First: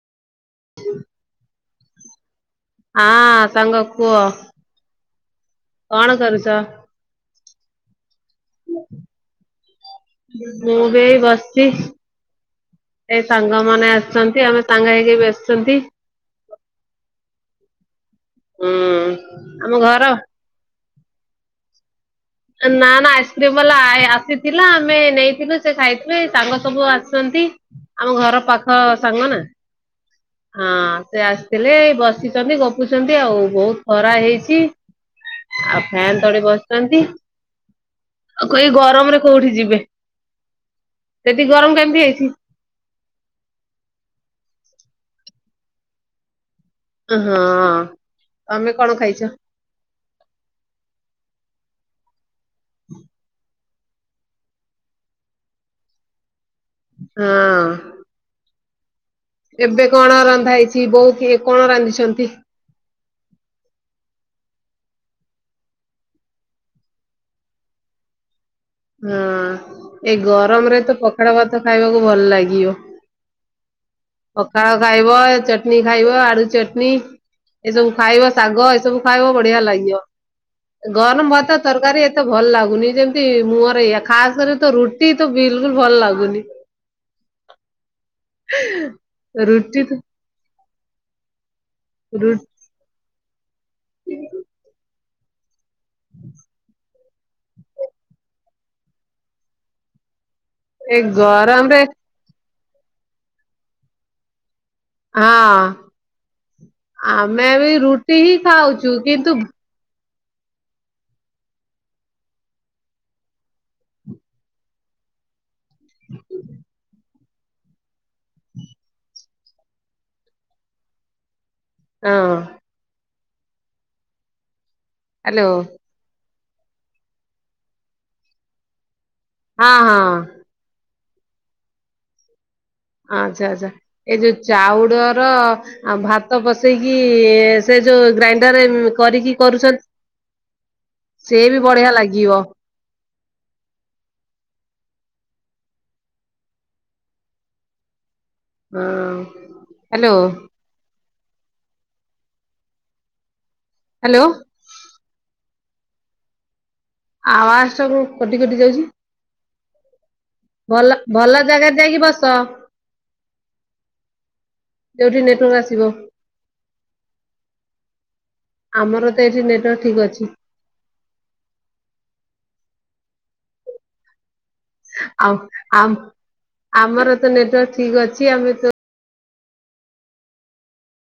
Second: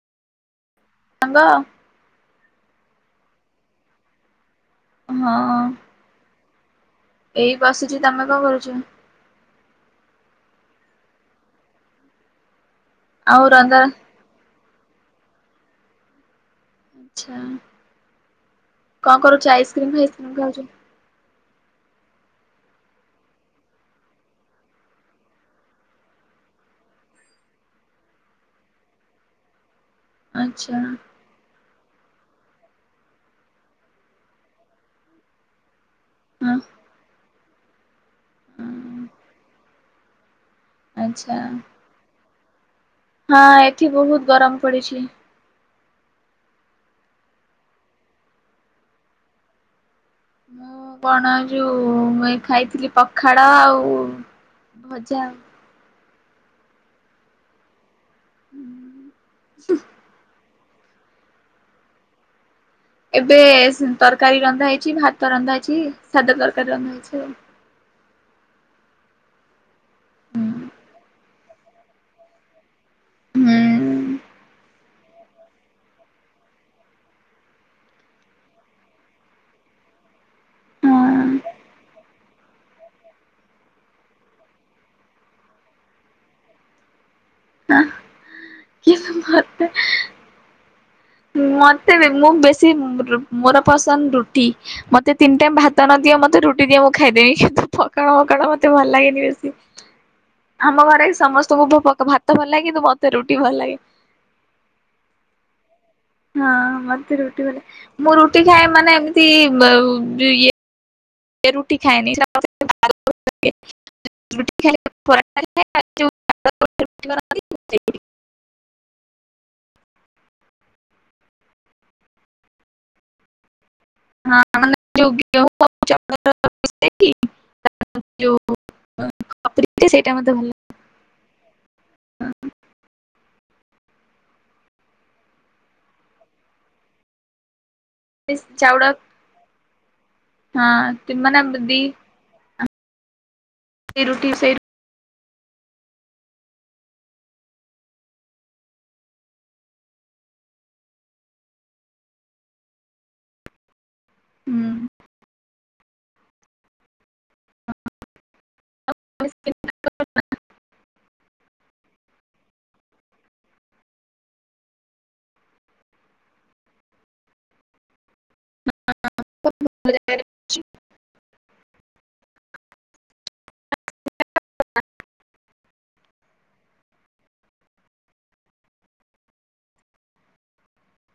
ସାଙ୍ଗ। ଆ ସାଙ୍ଗ କୁହ। ହଁ। କଣ କରୁଛ? ଏଇ ବସିଛି ତମେ କଣ କରୁଛ? ମୁଁ ବି ଏଇ ବସିଛି। ଏଇ ଆଉ ରନ୍ଧା ସାଙ୍ଗମାନେ ଆସିଛନ୍ତି ଆମେ ସାଙ୍ଗ ହେଇକି ବେସଛନ୍ତି। ଆଛା କଣ କରୁଛ ହୁଁ ଆମ ଆଇସ୍କ୍ରିମ ଘର [unintelligible] ନା ନା ଆଇସ୍କ୍ରିମ ବାଲା ଆସିଥିଲା ଆମେ ନେଇଥିଲୁ ସେ ଖାଇଥିଲେ ସାଙ୍ଗ ସବୁ ଆସଛନ୍ତି। ଆମ ଘର ପାଖ ସାଙ୍ଗ ନା ହଁ ଆଛା ସେ ଆସି ଥିଲେ ବସିଛନ୍ତି ଗପୁଛନ୍ତି ଆଉ ବହୁତ ଖରା ହେଇଛି। ଆଉ ଫ୍ୟାନ ତଲେ ହଁ ବସିଛନ୍ତି। ଆଉ କହି ହଁ ଗରମରେ କୋଉଠି ଯିବେ ଆଛା ସେଠି ଗରମ କେମିତି ହେଇଛି? ହଁ ଏଠି ବହୁତ ଗରମ ପଡିଛି। ହଁ ତମେ କଣ ଖାଇଛ? ମୁଁ କଣ ଯୋଉ, ଖାଇଥିଲି ପଖାଳ ଆଉ ଭଜା। ହଁ। [inaudible] ଏବେ କଣ ରନ୍ଧା ହେଇଛି, ବହୁ ଇ କଣ ରାନ୍ଧିଛନ୍ତି? ଏବେ ତରକାରୀ ରନ୍ଧା ହେଇଛି, ଭାତ ରନ୍ଧାହେଇଛି, ସାଧ ତରକାରୀ ରନ୍ଧାହେଇଛି, ଆଉ। ହଁ ଏଇ ଗରମରେ ହୁଁ ତ ପଖାଳ ଭାତ ଖାଇବାକୁ ଭଲ ଲାଗିବ। ହୁଁ। ପଖାଳ ଖାଇବ, ଚଟଣି ଖାଇବ, ଆଳୁଚଟଣି। ଏସବୁ ଖାଇବ ଶାଗ ଏସବୁ ଖାଇବ ବଢିଆ ଲାଗିବ। ହୁଁ ଗରମ ଭାତ ତରକାରୀ ଏତେ ଭଲ ଲାଗୁନି ଯେମିତି ମୁଁହରେ ଏଇଆ ଖାସ କରି ତ ରୁଟି ତ ବିଲକୁଲ ଭଲ ଲାଗୁନି। ହଁ କିଏ [unintelligible] ମତେ ରୁଟି ତ ମତେ ବି ମୁଁ ରୁ ବେଶୀ ରୁ ମୋର ପସନ୍ଦ ରୁଟି ମତେ ତିନି ଟାଇମ୍ ଭାତ ତ ନଦିଅ ମୋତେ ରୁଟି ଦିଅ ମୁଁ ଖାଇଦେବି [unintelligible] କାରଣ କାରଣ ମତେ ଭଲ ଲାଗେନି ବେଶୀ ଆମ ଏ ଘରେ ସମସ୍ତଙ୍କୁ ଗରମରେ ଭଭ ଭାତ ଭଲ ଲାଗେ କିନ୍ତୁ ମତେ ରୁଟି ଭଲ ଲାଗେ। ହଁ। ହଁ ମତେ ରୁଟି ଆମେ ଭଲ ବି ଲାଗେ ମୁଁ ହିଁ ରୁଟି ଖାଏ ଖାଉଛୁ ମାନେ କିନ୍ତୁ ଏମିତି ଏ ରୁଟି ଖାଏନି [inaudible] ରୁଟି ଖାଏ। ପରଟା ଖାଏ। ହଁ। ହଁ ମାନେ [inaudible] ହ୍ୟାଲୋ ଯୋଉ ହଁ [inaudible] ସେଇଟା ହଁ। ମତେ ଭଲ ଆଚ୍ଛା ଆଚ୍ଛା ଏ ଯୋଉ ଚାଉଳର ଭାତ ପସେଇକି ସେ ଯୋଉ ଗ୍ରାଇଣ୍ଡରରେ ଚାଉଳ କରିକି କରୁଛନ୍ତି, ହଁ ମାନେ ସେ ବି ଦି ବଢିଆ ଲାଗିବ। ରୁଟି ସେଇ ହଁ, ହ୍ୟାଲୋ? ହ୍ୟାଲୋ? ହୁଁ। ଆବାଜ ସବୁ କଟି କଟି ଯାଉଛି ଭଲ ଭଲ ଜାଗାରେ ଯାଇକି ବସ, ଯୋଉଠି ନେଟୱାର୍କ ଆସିବ। [inaudible] ଆମର ତ ଏଠି ନେଟୱାର୍କ ଠିକ୍ ଅଛି। [inaudible] ଆଉ ଆମ୍ ଆମର ତ ନେଟୱାର୍କ ଠିକ ଅଛି ଆମେ ତ